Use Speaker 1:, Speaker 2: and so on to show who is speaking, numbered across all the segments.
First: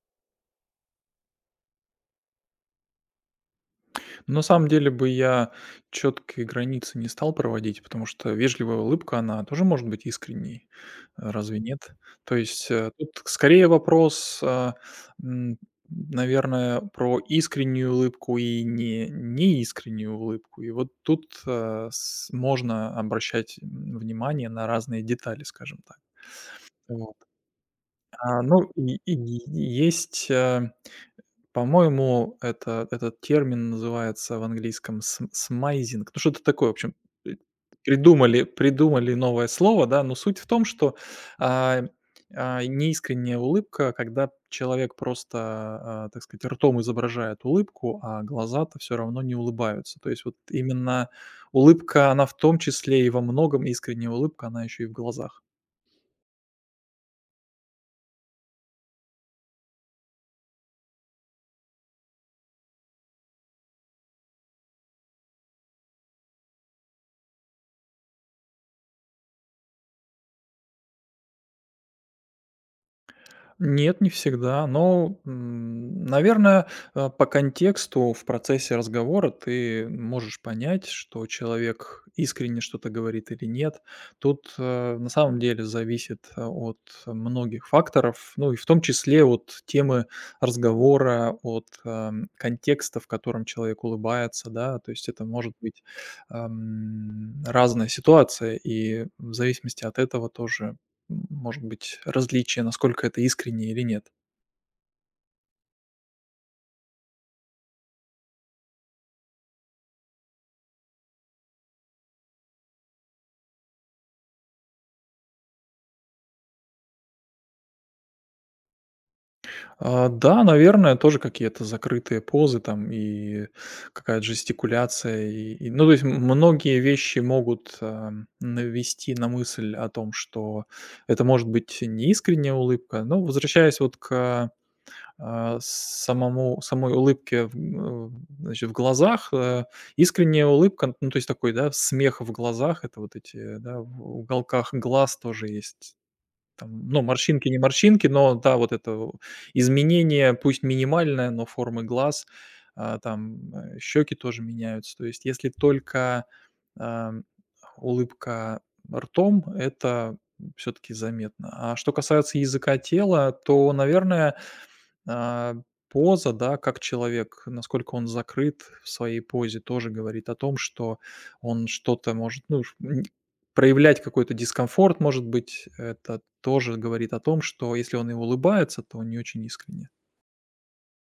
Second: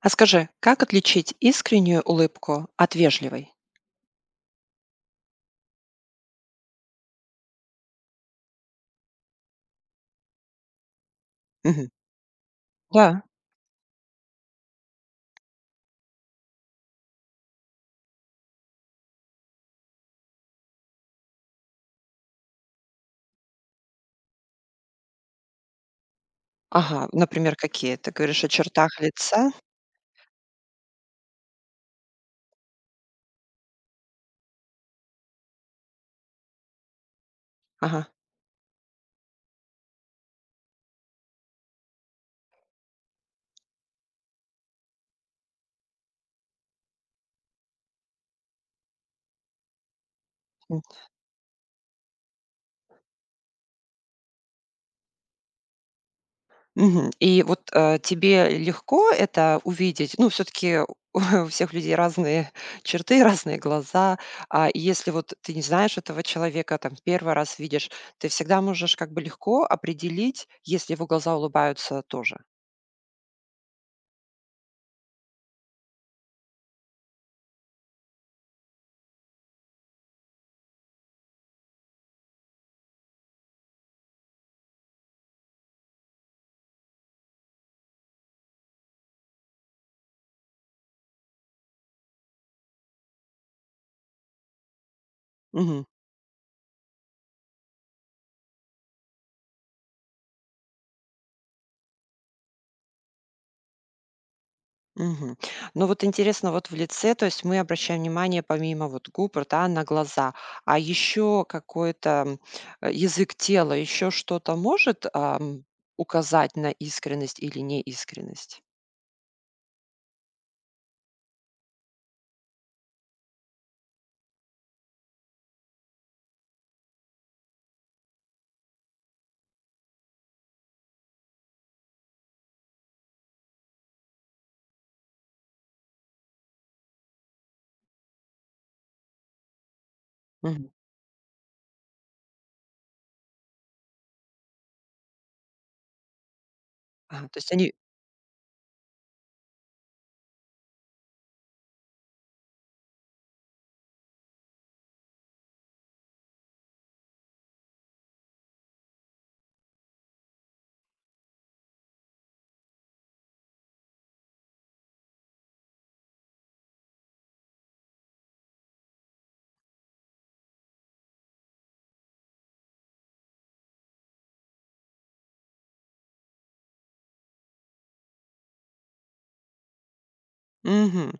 Speaker 1: А скажи, как отличить искреннюю улыбку от вежливой?
Speaker 2: На самом деле бы я четкие границы не стал проводить, потому что вежливая улыбка, она тоже может быть искренней. Разве нет?
Speaker 1: Мгм.
Speaker 2: То есть тут
Speaker 1: Да.
Speaker 2: скорее вопрос, м, наверное, про искреннюю улыбку и не неискреннюю улыбку. И вот тут с- можно обращать внимание на разные детали, скажем так.
Speaker 1: Ага,
Speaker 2: Вот.
Speaker 1: например, какие? Ты говоришь о
Speaker 2: Ну,
Speaker 1: чертах
Speaker 2: и, и
Speaker 1: лица?
Speaker 2: и есть по-моему, это этот термин называется в английском см смайзинг. Ну, что-то такое, в общем, э,
Speaker 1: Ага.
Speaker 2: придумали новое слово, да, но суть в том, что, а, неискренняя улыбка, когда человек просто, так сказать, ртом изображает улыбку, а глаза-то все равно не улыбаются. То есть вот
Speaker 1: М.
Speaker 2: именно улыбка, она в том числе и во многом искренняя улыбка, она еще и в глазах.
Speaker 1: Мгм. И вот, тебе легко это увидеть? Ну, все таки у всех людей разные черты, разные глаза. И если вот ты не знаешь этого человека, там, первый раз видишь, ты всегда можешь как бы легко определить, если его глаза улыбаются тоже?
Speaker 2: Нет, не всегда, но, наверное, по контексту в процессе разговора ты можешь понять, что человек искренне что-то говорит или нет. Тут на самом деле зависит от многих факторов, ну и в том числе от темы разговора, от контекста, в котором человек улыбается, да, то есть это может быть разная ситуация, и в зависимости от этого тоже может быть, различия, насколько это искренне или нет.
Speaker 1: Мгм. Ну вот интересно, вот в лице, то есть мы обращаем внимание помимо вот губ, рта на глаза, а еще какой-то язык тела, еще что-то может указать на искренность или неискренность?
Speaker 2: Да, наверное, тоже какие-то закрытые позы там и какая-то жестикуляция. Ну, то есть м- многие вещи могут навести на мысль о том, что это может быть не искренняя улыбка. Но возвращаясь вот к самой улыбке в, значит, в глазах, искренняя
Speaker 1: Мгм.
Speaker 2: улыбка, ну, то есть такой, да, смех в глазах, это вот эти, да, в уголках глаз тоже есть. Там, ну,
Speaker 1: Ага, то
Speaker 2: морщинки,
Speaker 1: есть
Speaker 2: не
Speaker 1: они
Speaker 2: морщинки, но да, вот это у изменение, пусть минимальное, но формы глаз, там, щеки тоже меняются. То есть если только, ам, улыбка ртом, это все таки заметно. А что касается языка тела, то, наверное, а, поза, да, как человек, насколько он закрыт в своей позе, тоже говорит о том, что он что-то может, ну, ш- н- проявлять какой-то дискомфорт, может быть, это тоже говорит о том, что если он и улыбается, то не очень искренне.
Speaker 1: Мгм.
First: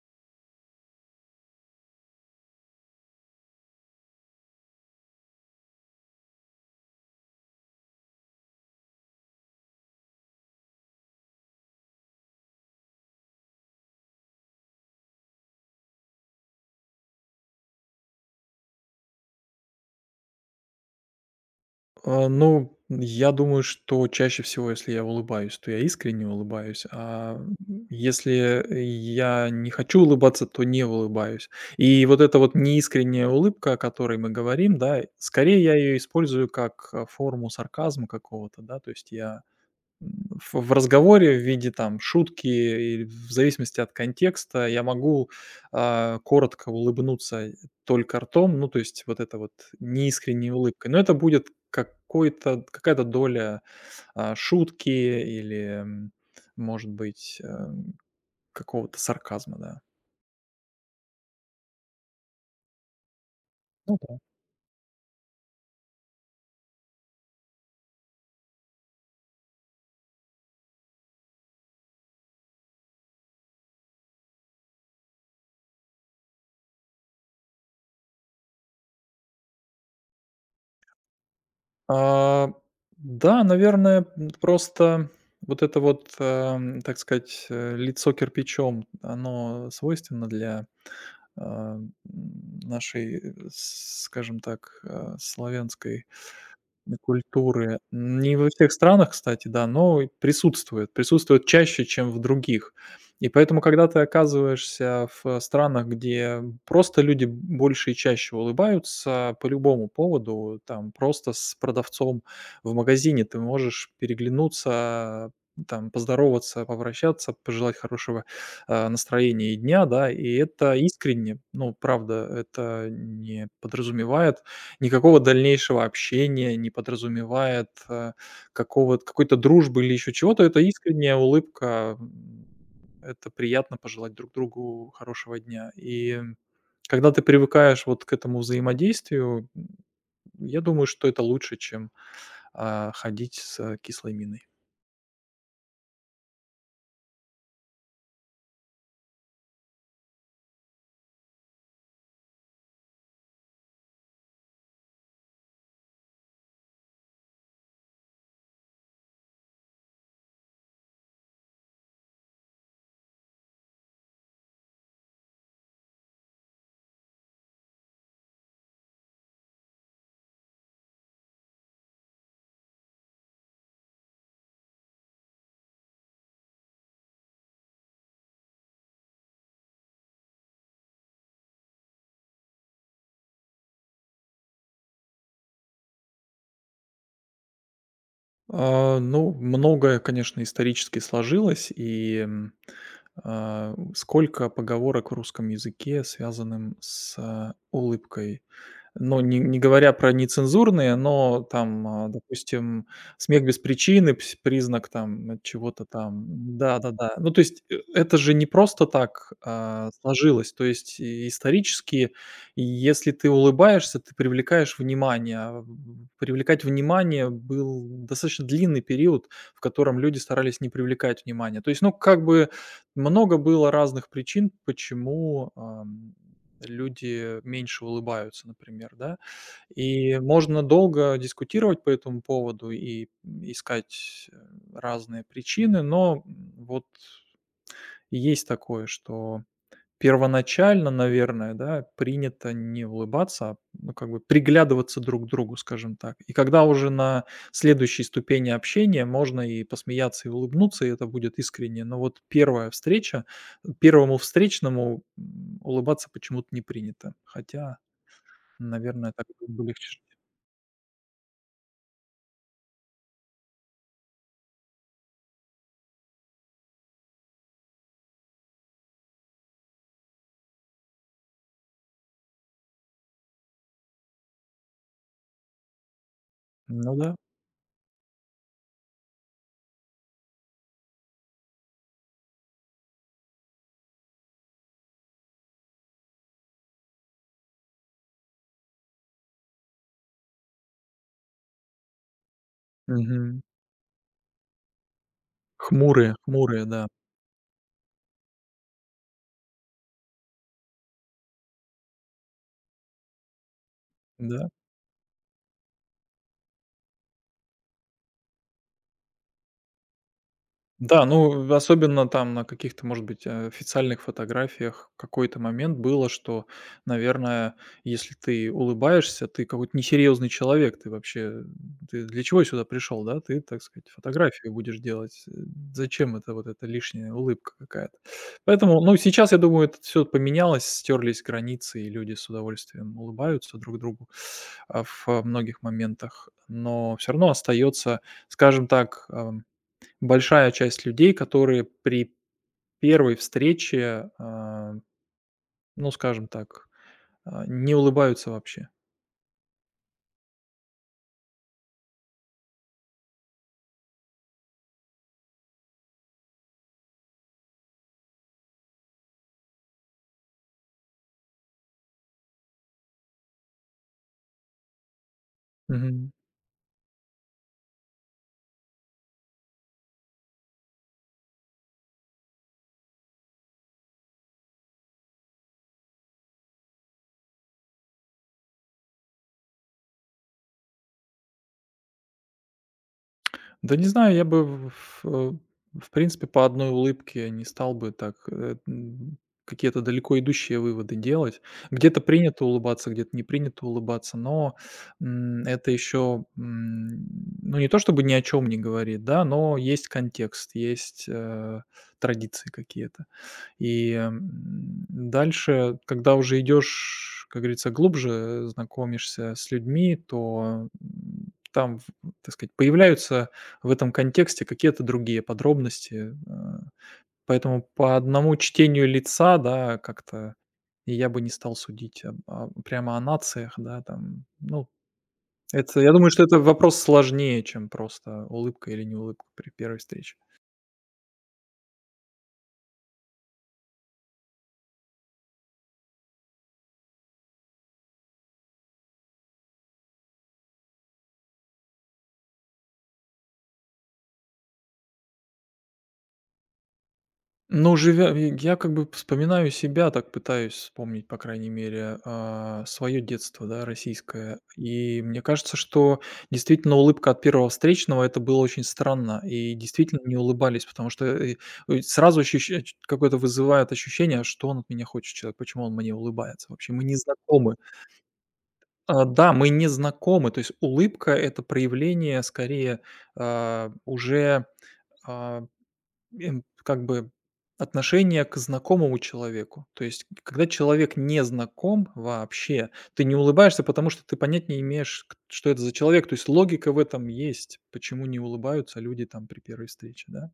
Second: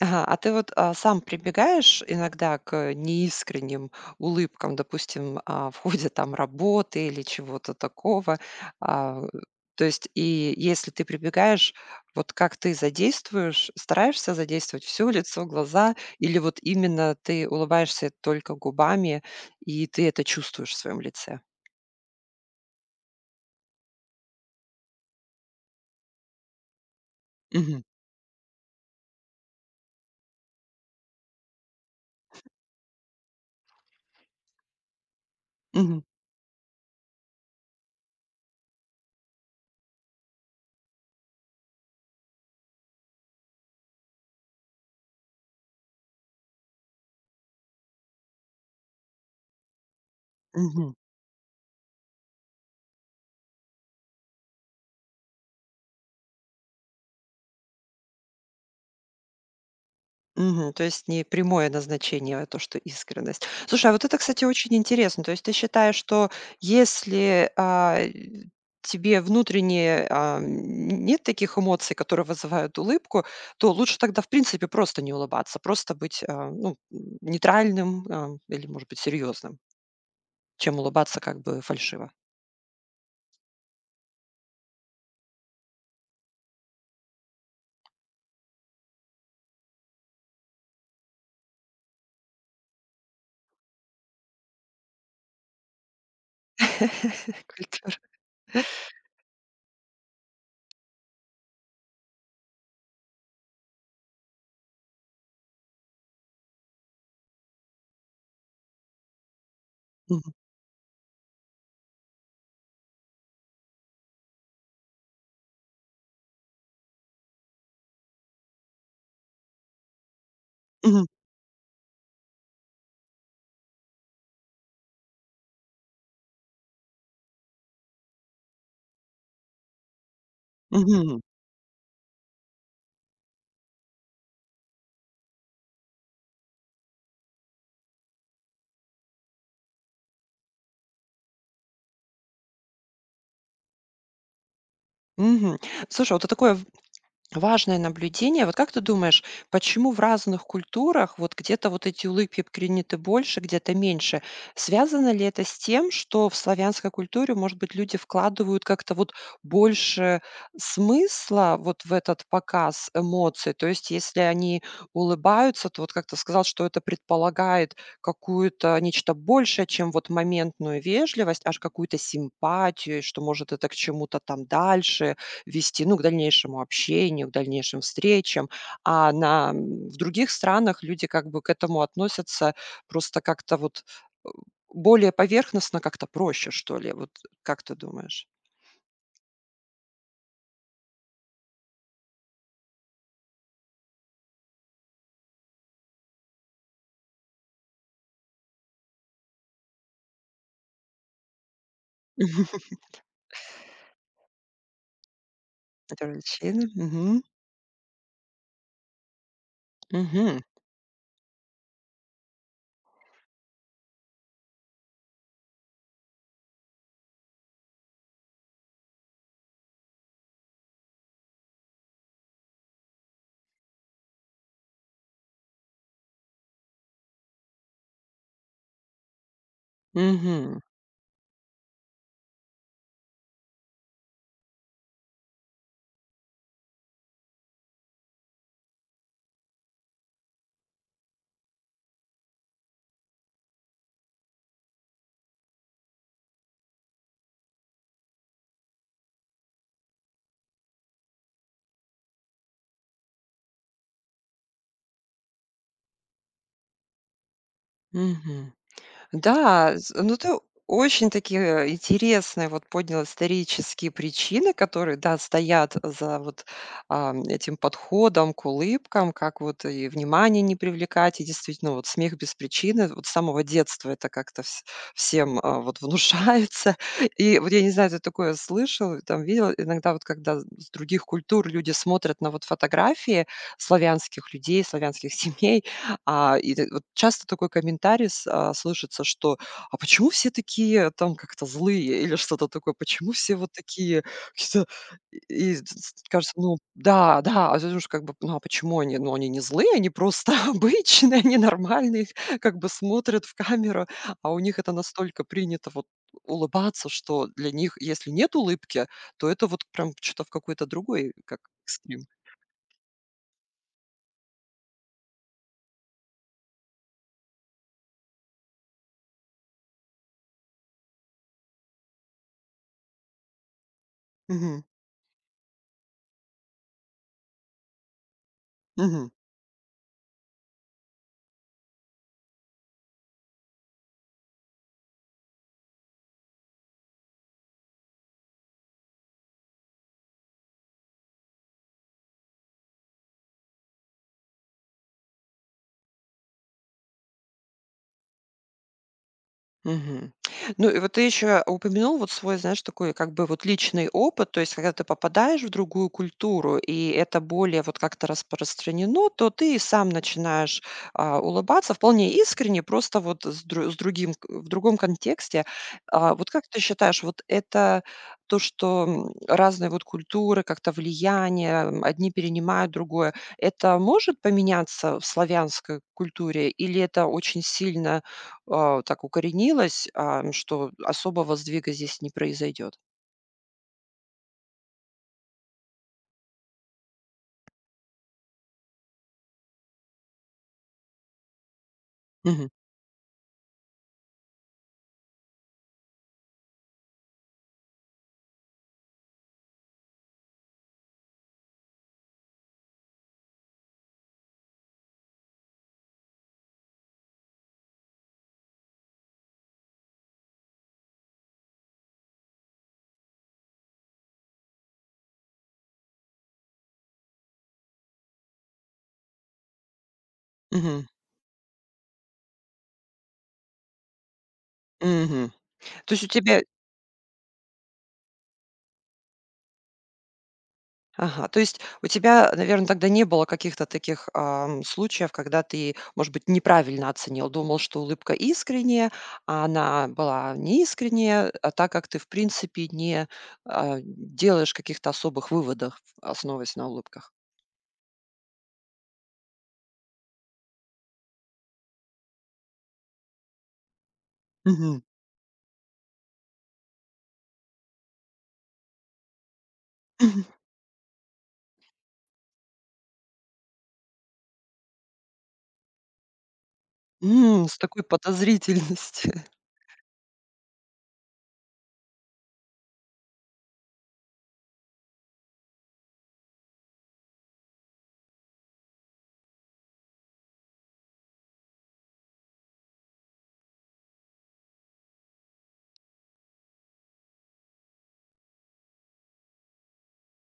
Speaker 1: Ага, а ты вот, сам прибегаешь иногда к неискренним улыбкам, допустим, в ходе там работы или чего-то такого? А, То есть и если ты прибегаешь, вот как ты задействуешь, стараешься задействовать все лицо, глаза или вот именно ты улыбаешься только губами и ты это чувствуешь в своем лице?
Speaker 2: Ну, я думаю, что чаще всего, если я улыбаюсь, то я искренне улыбаюсь,
Speaker 1: Мгм.
Speaker 2: если я не хочу улыбаться, то не улыбаюсь. И вот эта вот неискренняя улыбка, о которой мы говорим, да, скорее я ее
Speaker 1: Мгм.
Speaker 2: использую как, форму сарказма какого-то, да, то есть я в разговоре в виде там шутки или в зависимости от контекста я могу, коротко улыбнуться только ртом. Ну, то есть вот это вот неискренняя улыбка.
Speaker 1: Мгм.
Speaker 2: Но это будет какой-то какая-то доля, шутки или, может быть, какого-то сарказма, да.
Speaker 1: Мгм. То есть не прямое назначение, а то, что искренность. Слушай, а
Speaker 2: Ну
Speaker 1: вот это,
Speaker 2: да.
Speaker 1: кстати, очень интересно. То есть ты считаешь, что если тебе внутренне нет таких эмоций, которые вызывают улыбку, то лучше тогда, в принципе, просто не улыбаться, просто быть ну, нейтральным или, может быть, серьезным, чем улыбаться как бы фальшиво.
Speaker 2: А, да, наверное, просто вот это вот, так сказать, лицо кирпичом, оно свойственно для а, нашей, с скажем так, славянской культуры.
Speaker 1: Культура.
Speaker 2: Не во всех странах, кстати, да, но и присутствует. Присутствует чаще, чем в других. И поэтому, когда ты оказываешься в, странах, где просто люди больше и чаще улыбаются по любому
Speaker 1: Мгм.
Speaker 2: поводу, там просто с продавцом в магазине ты можешь переглянуться, там поздороваться, попрощаться, пожелать хорошего, настроения и дня, да. И это
Speaker 1: Мгм.
Speaker 2: искренне, ну, правда, это не подразумевает никакого дальнейшего общения, не подразумевает, какого какой-то дружбы или еще чего-то. Это искренняя
Speaker 1: Мгм.
Speaker 2: улыбка. Это приятно пожелать друг другу хорошего дня. И когда ты привыкаешь вот к этому взаимодействию, я думаю, что это лучше, чем, ходить с, кислой миной.
Speaker 1: Мгм. Слушай, а вот такое важное наблюдение. Вот как ты думаешь, почему в разных культурах вот где-то вот эти улыбки приняты больше, где-то меньше? Связано ли это с тем, что в славянской культуре, может быть, люди вкладывают как-то вот больше смысла вот в этот показ эмоций? То есть, если они улыбаются, то вот как ты сказал, что это предполагает какую-то нечто большее, чем вот моментную вежливость, аж какую-то симпатию, и что может это к чему-то там дальше вести, ну, к дальнейшему общению, к дальнейшим встречам. В других странах люди как бы к этому относятся просто как-то вот, э, более поверхностно, как-то проще, что ли. Вот как ты думаешь?
Speaker 2: Ну, многое, конечно, исторически сложилось, сколько поговорок в русском языке, связанным с улыбкой. Ну, не не говоря про нецензурные, но там, допустим, смех без причины, пс признак там чего-то
Speaker 1: Это
Speaker 2: там.
Speaker 1: развлечение.
Speaker 2: Да-да-да.
Speaker 1: Мгм.
Speaker 2: Ну, то есть, это же не просто так,
Speaker 1: Мгм.
Speaker 2: сложилось. То есть, и исторически, и если ты улыбаешься, ты привлекаешь внимание. А в привлекать внимание был достаточно длинный период, в котором люди старались не привлекать внимание. То есть, ну, как бы много было разных причин, почему, ам люди меньше улыбаются, например, да. И
Speaker 1: Мгм.
Speaker 2: можно долго дискутировать по этому поводу и искать, разные причины, но, вот есть такое, что первоначально, наверное, да, принято не улыбаться, ну, как бы приглядываться друг к другу, скажем так. И когда уже на следующей ступени общения можно и посмеяться, и улыбнуться, и это будет искренне. Но вот первая встреча, первому встречному, улыбаться почему-то не принято. Хотя,
Speaker 1: Мгм.
Speaker 2: наверное, так было бы
Speaker 1: Да,
Speaker 2: легче
Speaker 1: з
Speaker 2: жить.
Speaker 1: ну ты очень такие интересные вот поднял исторические причины, которые, да, стоят за вот, этим подходом к улыбкам, как вот и внимание не привлекать, и действительно вот смех без причины. Вот с самого детства это как-то вс всем, вот внушается.
Speaker 2: Ну да.
Speaker 1: И вот я не знаю, ты такое слышал, там видел, иногда вот когда с других культур люди смотрят на вот фотографии славянских людей, славянских семей, и т вот часто такой комментарий слышится, что: «А почему все такие там как-то злые?» Или что-то такое. «Почему все
Speaker 2: Мгм.
Speaker 1: вот такие какие-то?» И т ц
Speaker 2: Хмурые,
Speaker 1: кажется, ну
Speaker 2: хмурые, да.
Speaker 1: да, да, а ты думаешь как бы: «Ну, а почему они? Ну, они не злые, они просто обычные, они нормальные, как бы смотрят в камеру». А у
Speaker 2: Да.
Speaker 1: них это настолько принято вот улыбаться, что для них, если нет улыбки, то это вот прям что-то в какой-то
Speaker 2: Да,
Speaker 1: другой как
Speaker 2: ну,
Speaker 1: экстрим.
Speaker 2: особенно там на каких-то, может быть, официальных фотографиях в какой-то момент было, что, наверное, если ты улыбаешься, ты какой-то несерьезный человек, ты вообще ты для чего сюда пришел, да? Ты, так сказать, фотографию
Speaker 1: Мгм.
Speaker 2: будешь делать. Зачем это вот эта лишняя улыбка какая-то? Поэтому, ну,
Speaker 1: Мгм.
Speaker 2: сейчас, я думаю, это все поменялось, стерлись границы, и люди с удовольствием улыбаются друг другу, в многих моментах. Но все равно остается, скажем так, большая часть людей, которые при первой встрече, ну, скажем так, не улыбаются вообще.
Speaker 1: Мгм. Ну и вот ты еще упомянул вот свой, знаешь, такой как бы вот личный опыт, то есть когда ты попадаешь в другую культуру, и это более вот как-то распространено, то ты и сам начинаешь улыбаться вполне искренне, просто вот с, дру- с другим, к- в другом контексте.
Speaker 2: Мгм.
Speaker 1: Вот как ты считаешь, вот это то, что разные вот культуры, как-то влияние, одни перенимают другое, это может поменяться в славянской культуре, или это очень сильно так укоренилось, что особого сдвига здесь не произойдет.
Speaker 2: Да не знаю, я бы в, э, в принципе по одной улыбке не стал бы так, какие-то далеко идущие выводы делать. Где-то принято
Speaker 1: Мгм.
Speaker 2: улыбаться, где-то не принято улыбаться, но, это еще, ну, не то чтобы ни о чем не говорит, да, но есть контекст, есть, традиции какие-то. Дальше, когда уже идешь, как говорится, глубже, знакомишься с людьми, то, там, в, так сказать, появляются в этом контексте какие-то другие подробности. Поэтому по одному чтению лица, да, как-то
Speaker 1: Мгм.
Speaker 2: я бы не стал судить об прямо о нациях, да, там. Ну,
Speaker 1: Мгм.
Speaker 2: это я
Speaker 1: То есть у
Speaker 2: думаю, что это
Speaker 1: тебя
Speaker 2: вопрос сложнее, чем просто улыбка или не улыбка при первой встрече.
Speaker 1: Ага, то есть у тебя, наверное, тогда не было каких-то таких, случаев, когда ты, может быть, неправильно оценил, думал, что улыбка искренняя, а она была неискренняя, а так как ты, в принципе, не, делаешь каких-то особых выводов, основываясь на улыбках.
Speaker 2: Ну, живя и я как бы вспоминаю себя, так пытаюсь вспомнить, по крайней мере, свое детство, да, российское.
Speaker 1: Мгм.
Speaker 2: И мне кажется, что действительно улыбка от первого встречного — это было очень странно. И действительно не
Speaker 1: Мгм.
Speaker 2: улыбались, потому что, сразу ощущ э, ч какое-то вызывает ощущение: "Что он от меня хочет, человек? Почему он мне улыбается вообще? Мы не
Speaker 1: М,
Speaker 2: знакомы".
Speaker 1: с такой подозрительностью.
Speaker 2: Да, мы не знакомы. То есть улыбка — это проявление скорее, а, уже, а как бы отношение к знакомому человеку. То есть, когда человек не знаком вообще, ты не улыбаешься, потому что ты понять не имеешь, к- что это за человек. То есть логика в этом есть, почему не улыбаются люди там при первой встрече, да.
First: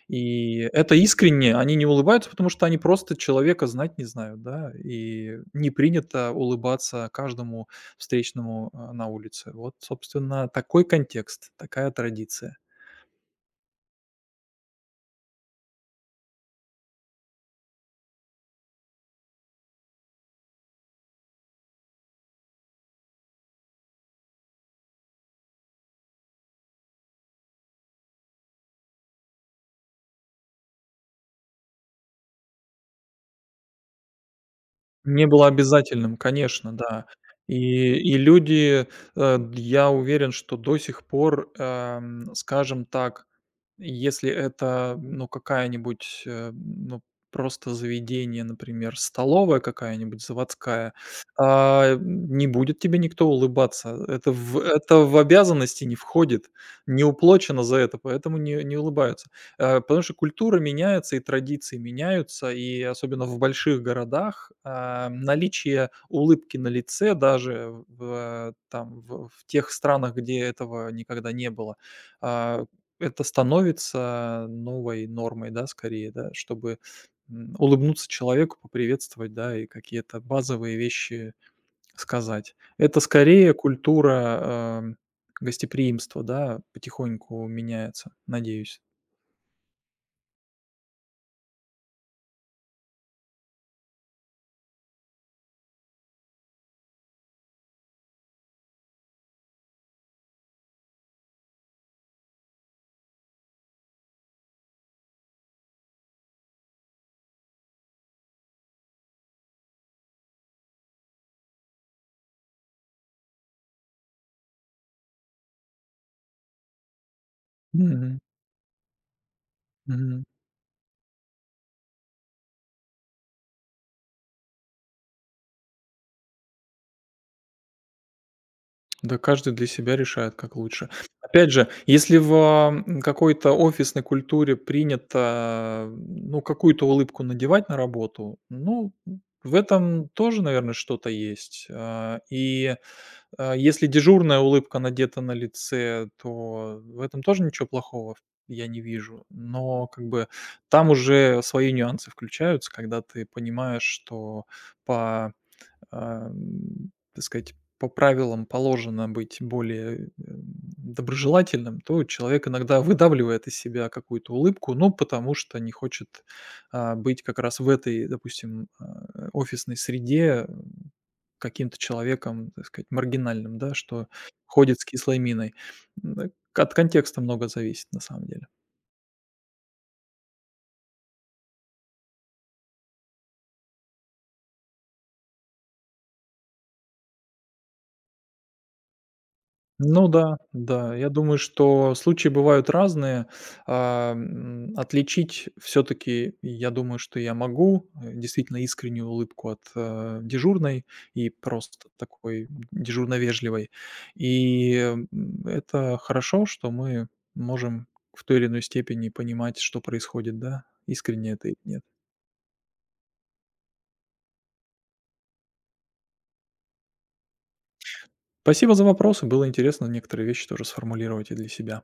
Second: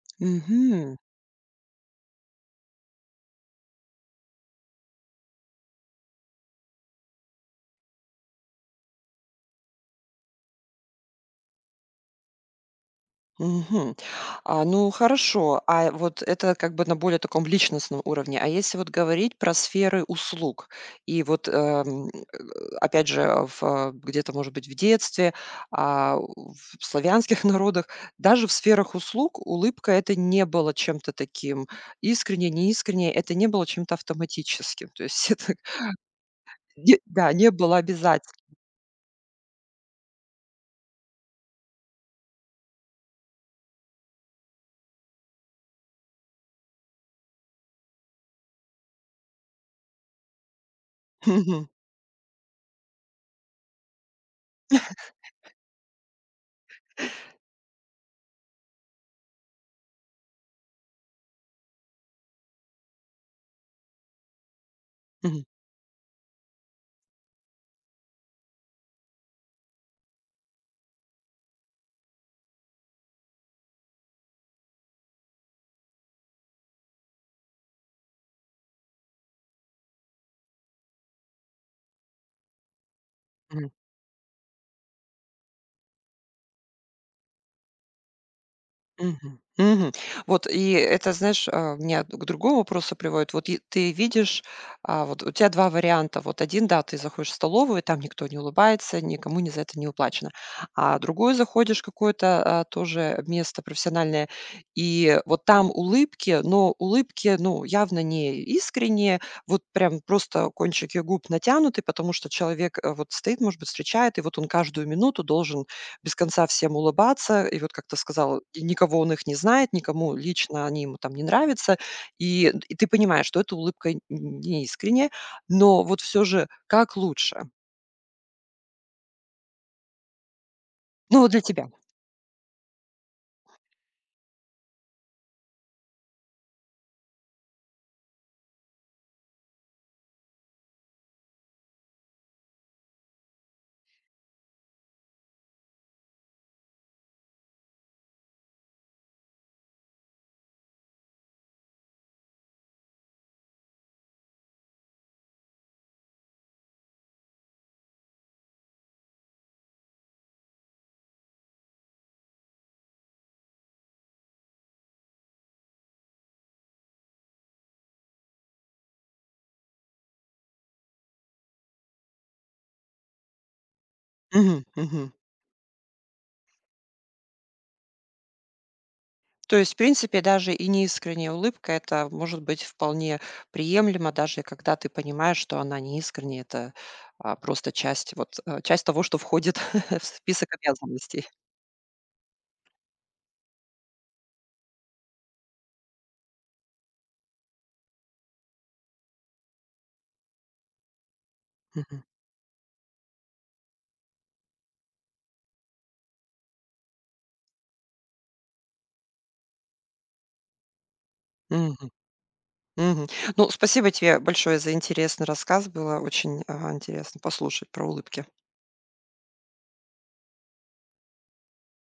Speaker 2: И это
Speaker 1: Мгм.
Speaker 2: искренне, они не улыбаются, потому что они просто человека знать не знают, да. И не принято улыбаться каждому встречному на улице. Вот, собственно, такой контекст, такая традиция.
Speaker 1: Мгм. Ну хорошо, а вот это как бы на более таком личностном уровне. А если вот говорить про сферы услуг и вот, опять же, где-то, может быть, в детстве, у- в славянских народах, даже в сферах услуг улыбка- это не было чем-то таким искренне, неискренне, это не было чем-то автоматическим. То
Speaker 2: Не
Speaker 1: есть
Speaker 2: было
Speaker 1: это
Speaker 2: обязательным, конечно,
Speaker 1: не
Speaker 2: да.
Speaker 1: да, не было
Speaker 2: И
Speaker 1: обязательно.
Speaker 2: люди, я уверен, что до сих пор, скажем так, если это, ну, какая-нибудь, ну, просто заведение, например, столовая какая-нибудь заводская, не будет тебе никто улыбаться. Это в обязанности не входит, не уплочено за это, поэтому не не улыбаются. Потому что культура меняется и традиции меняются, и особенно в больших городах, наличие улыбки на лице даже в, там, в тех странах, где этого никогда не было, а, это становится новой нормой, да, скорее, да, чтобы, улыбнуться человеку, поприветствовать, да, и какие-то базовые вещи сказать. Это скорее культура, гостеприимства, да, потихоньку меняется, надеюсь.
Speaker 1: Мгм. Мгм. Вот и это, знаешь, меня д- к другому вопросу приводит. Вот и ты видишь, вот у тебя 2 варианта. Вот один, да, ты заходишь в столовую, там никто не улыбается, никому не за это не уплачено. А другой заходишь в какое-то, тоже место профессиональное, и вот там улыбки, но улыбки, ну, явно не искренние, вот прям просто кончики губ натянуты, потому что человек, вот стоит, может быть, встречает, и вот он каждую минуту должен без конца всем улыбаться. И вот, как ты
Speaker 2: Мгм.
Speaker 1: сказал, и никого он их не знает, никому
Speaker 2: Мгм.
Speaker 1: лично они ему там не нравятся. И ты понимаешь, что эта улыбка н- не искренняя, но вот все же как лучше?
Speaker 2: Да, каждый для себя решает, как лучше.
Speaker 1: Ну, вот для
Speaker 2: Опять же,
Speaker 1: тебя.
Speaker 2: если в, какой-то офисной культуре принято, ну, какую-то улыбку надевать на работу, ну, в этом тоже, наверное, что-то есть. Если дежурная улыбка надета на лице, то в этом тоже ничего плохого я не вижу. Но как бы там уже свои нюансы включаются, когда ты понимаешь, что по так сказать, по правилам положено быть более, доброжелательным, то человек иногда выдавливает из себя какую-то улыбку, ну, потому что не хочет, быть как раз в этой, допустим, офисной среде, каким-то человеком, так сказать, маргинальным, да, что
Speaker 1: Мгм,
Speaker 2: ходит с
Speaker 1: мгм.
Speaker 2: кислой миной. М, э, от контекста много зависит на самом деле.
Speaker 1: То есть, в принципе, даже и неискренняя улыбка, это может быть вполне приемлемо, даже когда ты понимаешь, что она не искренняя, это просто часть, вот, часть того, что входит в
Speaker 2: Ну да,
Speaker 1: список
Speaker 2: да. Я
Speaker 1: обязанностей.
Speaker 2: думаю, что случаи бывают разные. Отличить все-таки, я думаю, что я могу действительно искреннюю улыбку от дежурной и просто такой дежурно вежливой. И м, это хорошо, что мы можем в той или иной степени понимать, что происходит, да, искренне это или нет.
Speaker 1: Мгм. Мгм. Ну, спасибо тебе большое за интересный рассказ. Было очень, интересно послушать про улыбки.
Speaker 2: Спасибо за вопросы, было интересно некоторые вещи тоже сформулировать и для себя.